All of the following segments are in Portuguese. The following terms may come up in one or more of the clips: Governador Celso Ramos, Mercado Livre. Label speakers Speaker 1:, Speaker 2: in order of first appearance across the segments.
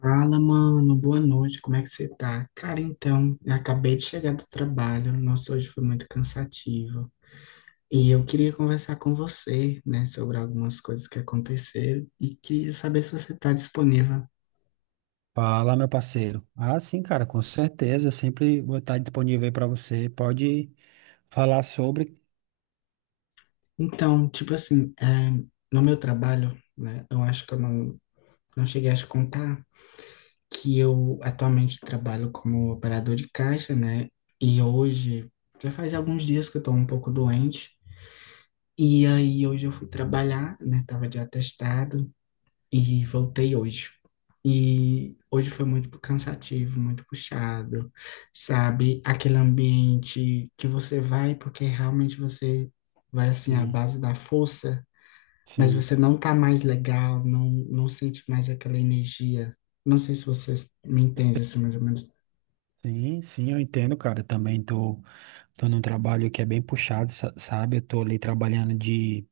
Speaker 1: Fala, mano, boa noite, como é que você tá? Cara, então, eu acabei de chegar do trabalho, nossa, hoje foi muito cansativo. E eu queria conversar com você, né, sobre algumas coisas que aconteceram e queria saber se você tá disponível.
Speaker 2: Fala, meu parceiro. Ah, sim, cara, com certeza. Eu sempre vou estar disponível aí para você. Pode falar sobre.
Speaker 1: Então, tipo assim, no meu trabalho, né, eu acho que eu não, não cheguei a te contar que eu atualmente trabalho como operador de caixa, né, e hoje já faz alguns dias que eu tô um pouco doente. E aí hoje eu fui trabalhar, né? Tava de atestado e voltei hoje. E hoje foi muito cansativo, muito puxado, sabe? Aquele ambiente que você vai porque realmente você vai assim à
Speaker 2: Sim,
Speaker 1: base da força, mas
Speaker 2: sim,
Speaker 1: você não tá mais legal, não sente mais aquela energia. Não sei se você me entende assim mais ou menos.
Speaker 2: sim, sim, eu entendo, cara. Eu também tô num trabalho que é bem puxado, sabe? Eu tô ali trabalhando de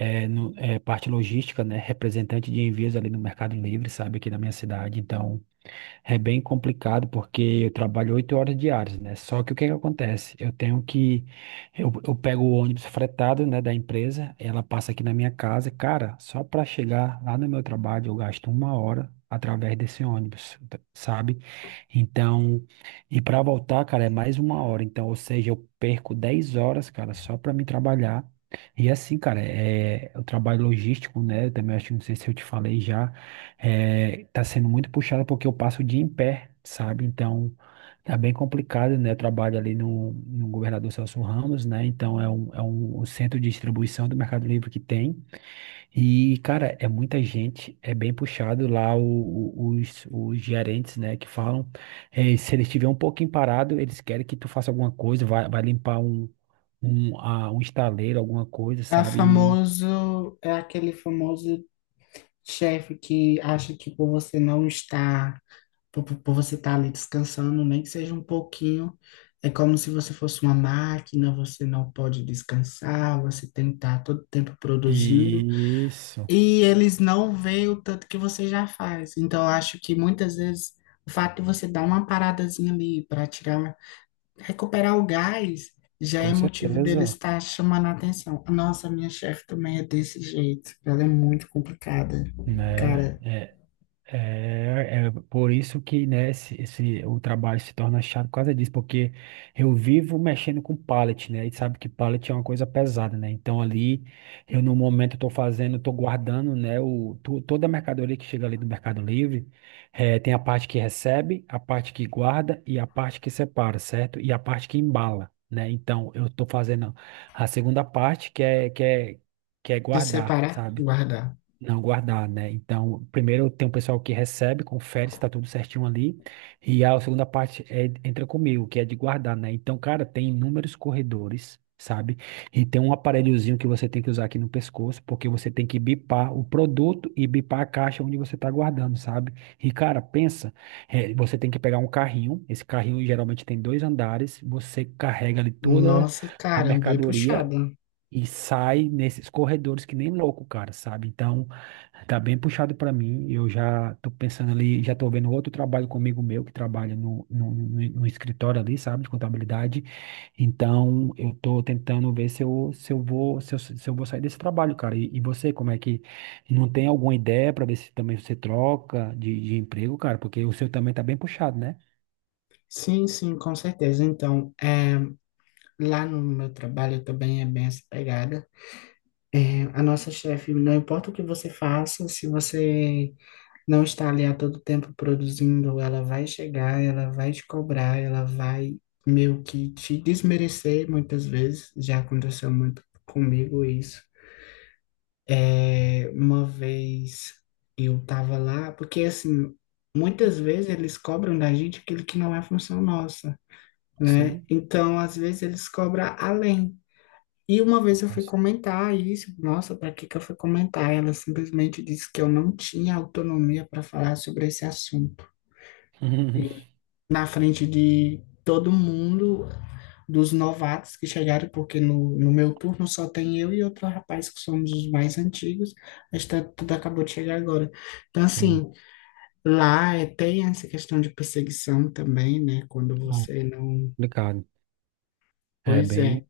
Speaker 2: parte logística, né? Representante de envios ali no Mercado Livre, sabe? Aqui na minha cidade. Então. É bem complicado porque eu trabalho 8 horas diárias, né? Só que o que que acontece? Eu tenho que. Eu pego o ônibus fretado, né, da empresa, ela passa aqui na minha casa. Cara, só para chegar lá no meu trabalho eu gasto uma hora através desse ônibus, sabe? Então, e para voltar, cara, é mais uma hora. Então, ou seja, eu perco 10 horas, cara, só para me trabalhar. E assim, cara, eu trabalho logístico, né? Eu também acho, não sei se eu te falei já. Tá sendo muito puxado porque eu passo o dia em pé, sabe? Então, tá bem complicado, né? Eu trabalho ali no Governador Celso Ramos, né? Então, é um centro de distribuição do Mercado Livre que tem. E, cara, é muita gente, é bem puxado lá os gerentes, né? Que falam, se ele estiver um pouquinho parado, eles querem que tu faça alguma coisa, vai limpar um estaleiro, alguma coisa,
Speaker 1: É
Speaker 2: sabe?
Speaker 1: famoso, é aquele famoso chefe que acha que por você estar ali descansando, nem que seja um pouquinho, é como se você fosse uma máquina, você não pode descansar, você tem que estar todo tempo produzindo,
Speaker 2: Isso,
Speaker 1: e eles não veem o tanto que você já faz. Então, eu acho que muitas vezes o fato de você dar uma paradazinha ali para tirar, recuperar o gás, já
Speaker 2: com
Speaker 1: é motivo deles
Speaker 2: certeza.
Speaker 1: estar chamando a atenção. Nossa, minha chefe também é desse jeito, ela é muito complicada,
Speaker 2: Né?
Speaker 1: cara,
Speaker 2: É por isso que, né, o trabalho se torna chato por causa disso, porque eu vivo mexendo com pallet, né, e sabe que pallet é uma coisa pesada, né, então ali, eu no momento estou fazendo, estou guardando, né, toda a mercadoria que chega ali do Mercado Livre, tem a parte que recebe, a parte que guarda e a parte que separa, certo? E a parte que embala, né, então eu estou fazendo a segunda parte, que é
Speaker 1: de
Speaker 2: guardar,
Speaker 1: separar, e
Speaker 2: sabe?
Speaker 1: guardar.
Speaker 2: Não guardar, né? Então, primeiro tem um pessoal que recebe, confere se está tudo certinho ali. E a segunda parte é, entra comigo, que é de guardar, né? Então, cara, tem inúmeros corredores, sabe? E tem um aparelhozinho que você tem que usar aqui no pescoço, porque você tem que bipar o produto e bipar a caixa onde você está guardando, sabe? E, cara, pensa, você tem que pegar um carrinho. Esse carrinho geralmente tem dois andares, você carrega ali toda
Speaker 1: Nossa,
Speaker 2: a
Speaker 1: caramba, bem puxada.
Speaker 2: mercadoria. E sai nesses corredores que nem louco, cara, sabe? Então, tá bem puxado para mim. Eu já tô pensando ali, já tô vendo outro trabalho comigo meu que trabalha no escritório ali, sabe, de contabilidade. Então, eu tô tentando ver se eu, se eu vou, se eu, se eu vou sair desse trabalho, cara. E você, como é que não tem alguma ideia para ver se também você troca de emprego, cara? Porque o seu também tá bem puxado, né?
Speaker 1: Sim, sim, com certeza. Então, é, lá no meu trabalho também é bem essa pegada. É, a nossa chefe, não importa o que você faça, se você não está ali a todo tempo produzindo, ela vai chegar, ela vai te cobrar, ela vai meio que te desmerecer muitas vezes. Já aconteceu muito comigo isso. É, uma vez eu tava lá, porque assim, muitas vezes eles cobram da gente aquilo que não é função nossa, né?
Speaker 2: Sim,
Speaker 1: Então, às vezes eles cobram além. E uma vez eu fui
Speaker 2: nossa,
Speaker 1: comentar isso, nossa, para que que eu fui comentar? Ela simplesmente disse que eu não tinha autonomia para falar sobre esse assunto. E na frente de todo mundo, dos novatos que chegaram, porque no meu turno só tem eu e outro rapaz que somos os mais antigos, mas tá, tudo acabou de chegar agora. Então,
Speaker 2: sim.
Speaker 1: assim, lá é, tem essa questão de perseguição também, né? Quando
Speaker 2: Ah,
Speaker 1: você não.
Speaker 2: complicado. É
Speaker 1: Pois
Speaker 2: bem
Speaker 1: é.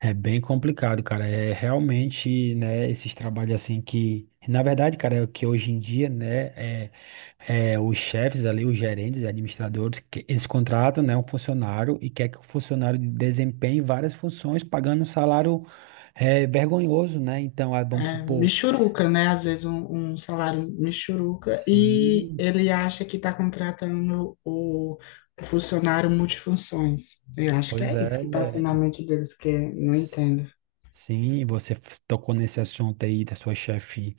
Speaker 2: É bem complicado, cara. É realmente, né, esses trabalhos assim que, na verdade, cara, é o que hoje em dia, né, é os chefes ali, os gerentes, administradores, que eles contratam, né, um funcionário e quer que o funcionário desempenhe várias funções, pagando um salário vergonhoso, né? Então, ah, vamos
Speaker 1: É,
Speaker 2: supor,
Speaker 1: Michuruca, né? Um salário
Speaker 2: s-
Speaker 1: michuruca e
Speaker 2: sim,
Speaker 1: ele acha que está contratando o Funcionário multifunções. Eu acho que
Speaker 2: pois
Speaker 1: é
Speaker 2: é,
Speaker 1: isso que passa
Speaker 2: é,
Speaker 1: na mente deles que eu não
Speaker 2: S-
Speaker 1: entendo.
Speaker 2: Sim, você tocou nesse assunto aí da sua chefe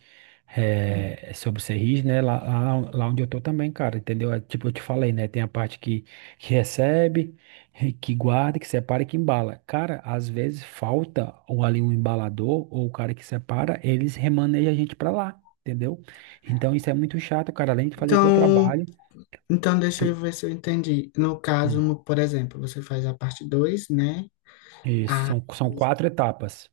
Speaker 2: sobre ser rígido, né? Lá onde eu tô também, cara, entendeu? Tipo, eu te falei, né? Tem a parte que recebe, que guarda, que separa e que embala. Cara, às vezes falta ou ali um embalador ou o cara que separa, eles remanejam a gente pra lá, entendeu? Então isso é muito chato, cara. Além de fazer o teu
Speaker 1: Então,
Speaker 2: trabalho,
Speaker 1: Então, deixa eu
Speaker 2: tu-
Speaker 1: ver se eu entendi. No caso,
Speaker 2: hum,
Speaker 1: no- Por exemplo, você faz a parte 2, né?
Speaker 2: isso, são quatro etapas.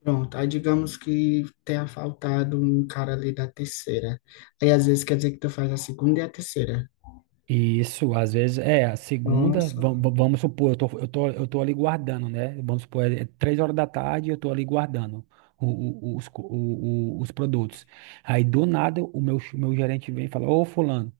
Speaker 1: Pronto. Aí digamos que tenha faltado um cara ali da terceira. Aí às vezes quer dizer que tu faz a segunda e a terceira.
Speaker 2: Isso, às vezes, a segunda,
Speaker 1: Nossa,
Speaker 2: vamos supor, eu tô ali guardando, né? Vamos supor, é 3 horas da tarde, eu tô ali guardando o- os produtos. Aí, do nada, meu gerente vem e fala, ô, fulano,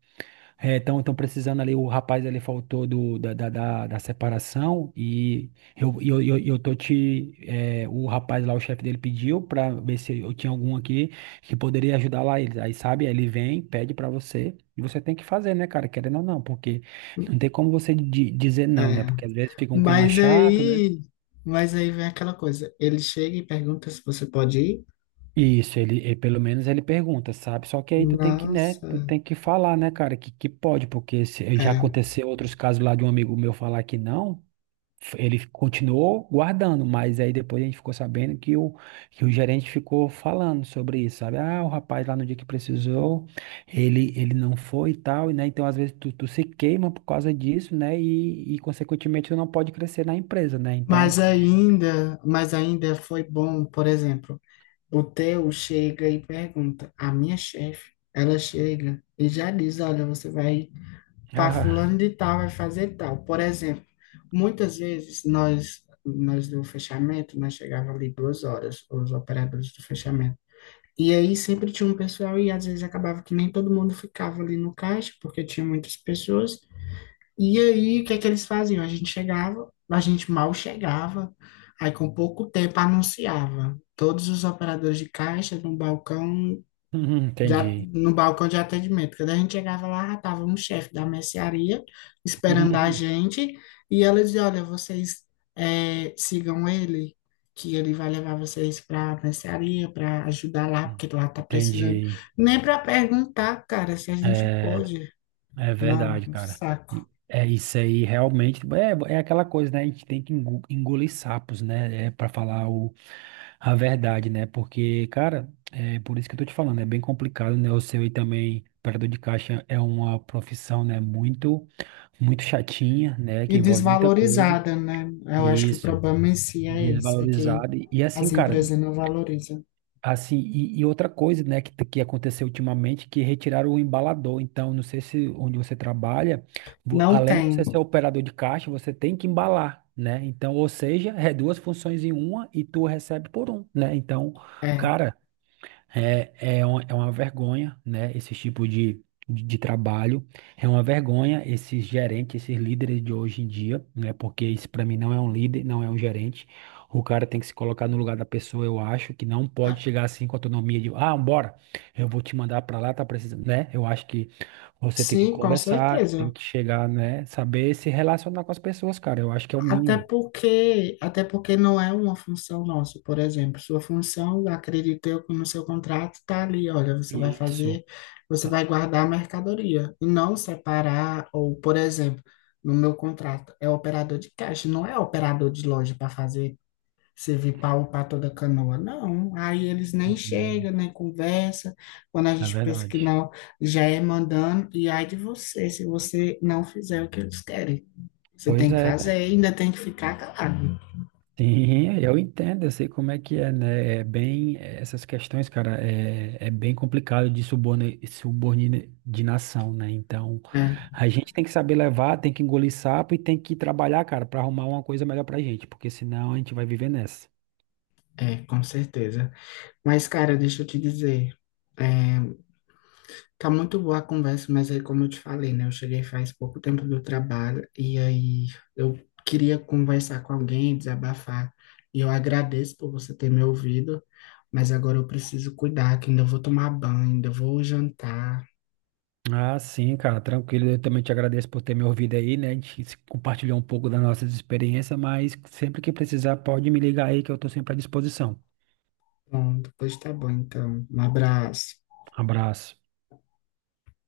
Speaker 2: então, estão precisando ali, o rapaz ali faltou do, da, da, da, da separação e eu, e eu, e eu, e eu tô te, é, o rapaz lá, o chefe dele pediu pra ver se eu tinha algum aqui que poderia ajudar lá eles. Aí, sabe, ele vem, pede pra você e você tem que fazer, né, cara, querendo ou não, porque não tem como você dizer não, né,
Speaker 1: é.
Speaker 2: porque às vezes fica um clima
Speaker 1: Mas
Speaker 2: chato, né?
Speaker 1: aí, mas aí vem aquela coisa. Ele chega e pergunta se você pode ir.
Speaker 2: Isso, pelo menos ele pergunta, sabe? Só que aí tu tem que, né,
Speaker 1: Nossa,
Speaker 2: tu tem que falar, né, cara, que pode, porque já
Speaker 1: é.
Speaker 2: aconteceu outros casos lá de um amigo meu falar que não, ele continuou guardando, mas aí depois a gente ficou sabendo que o gerente ficou falando sobre isso, sabe? Ah, o rapaz lá no dia que precisou, ele não foi e tal, né? Então, às vezes, tu se queima por causa disso, né? Consequentemente, tu não pode crescer na empresa, né? Então,
Speaker 1: Mas ainda foi bom, por exemplo. O teu chega e pergunta. A minha chefe, ela chega e já diz: Olha, você vai para
Speaker 2: ah,
Speaker 1: fulano de tal, vai fazer tal. Por exemplo, muitas vezes nós do fechamento, nós chegava ali 2 horas, os operadores do fechamento. E aí sempre tinha um pessoal e às vezes acabava que nem todo mundo ficava ali no caixa, porque tinha muitas pessoas. E aí, o que é que eles faziam? A gente chegava, a gente mal chegava, aí com pouco tempo anunciava todos os operadores de caixa no balcão
Speaker 2: entendi.
Speaker 1: no balcão de atendimento. Quando a gente chegava lá, já estava um chefe da mercearia esperando a gente, e ela dizia, olha, vocês sigam ele, que ele vai levar vocês para a mercearia, para ajudar lá, porque lá está precisando.
Speaker 2: Entendi.
Speaker 1: Nem para perguntar, cara, se a gente
Speaker 2: É,
Speaker 1: pode.
Speaker 2: É
Speaker 1: Não,
Speaker 2: verdade,
Speaker 1: um
Speaker 2: cara.
Speaker 1: saco.
Speaker 2: É isso aí, realmente. É aquela coisa, né? A gente tem que engolir sapos, né? É para falar a verdade, né? Porque, cara, é por isso que eu tô te falando, é bem complicado, né? O seu aí também, operador de caixa, é uma profissão, né? Muito, muito chatinha, né? Que
Speaker 1: E
Speaker 2: envolve muita coisa.
Speaker 1: desvalorizada, né? Eu acho que o
Speaker 2: Isso,
Speaker 1: problema em si é esse, é que
Speaker 2: desvalorizado. E assim,
Speaker 1: as
Speaker 2: cara.
Speaker 1: empresas não valorizam.
Speaker 2: Assim, e outra coisa, né, que aconteceu ultimamente, que retiraram o embalador. Então, não sei se onde você trabalha,
Speaker 1: Não
Speaker 2: além de
Speaker 1: tem,
Speaker 2: você ser operador de caixa, você tem que embalar, né? Então, ou seja, é duas funções em uma e tu recebe por um, né? Então,
Speaker 1: é.
Speaker 2: cara, é, é uma vergonha, né? Esse tipo de trabalho. É uma vergonha esses gerentes, esses líderes de hoje em dia, né? Porque isso para mim não é um líder, não é um gerente. O cara tem que se colocar no lugar da pessoa, eu acho, que não pode chegar assim com autonomia de, ah, bora, eu vou te mandar para lá, tá precisando, né? Eu acho que você tem que
Speaker 1: Sim, com
Speaker 2: conversar,
Speaker 1: certeza.
Speaker 2: tem que chegar, né? Saber se relacionar com as pessoas, cara. Eu acho que é o mínimo.
Speaker 1: Até porque não é uma função nossa, por exemplo. Sua função, acredito eu, que no seu contrato está ali, olha, você vai
Speaker 2: Isso.
Speaker 1: fazer, você
Speaker 2: Ah,
Speaker 1: vai guardar a mercadoria e não separar, ou, por exemplo, no meu contrato, é operador de caixa, não é operador de loja para fazer servir para upar toda a canoa. Não, aí eles nem
Speaker 2: hum,
Speaker 1: chegam, nem conversa. Quando a
Speaker 2: é
Speaker 1: gente pensa que
Speaker 2: verdade.
Speaker 1: não, já é mandando, e ai de você, se você não fizer o que eles querem. Você
Speaker 2: Pois
Speaker 1: tem que
Speaker 2: é.
Speaker 1: fazer, ainda tem que ficar calado.
Speaker 2: Sim, eu entendo, eu sei como é que é, né? É bem, essas questões, cara, é bem complicado de subordinação, né? Então,
Speaker 1: É,
Speaker 2: a gente tem que saber levar, tem que engolir sapo e tem que trabalhar, cara, para arrumar uma coisa melhor pra gente, porque senão a gente vai viver nessa.
Speaker 1: é, com certeza. Mas, cara, deixa eu te dizer, é, tá muito boa a conversa, mas aí, como eu te falei, né? Eu cheguei faz pouco tempo do trabalho e aí eu queria conversar com alguém, desabafar. E eu agradeço por você ter me ouvido, mas agora eu preciso cuidar, que ainda vou tomar banho, ainda vou jantar.
Speaker 2: Ah, sim, cara, tranquilo. Eu também te agradeço por ter me ouvido aí, né? A gente se compartilhou um pouco das nossas experiências, mas sempre que precisar, pode me ligar aí que eu tô sempre à disposição.
Speaker 1: Bom, depois tá bom, então. Um abraço.
Speaker 2: Abraço.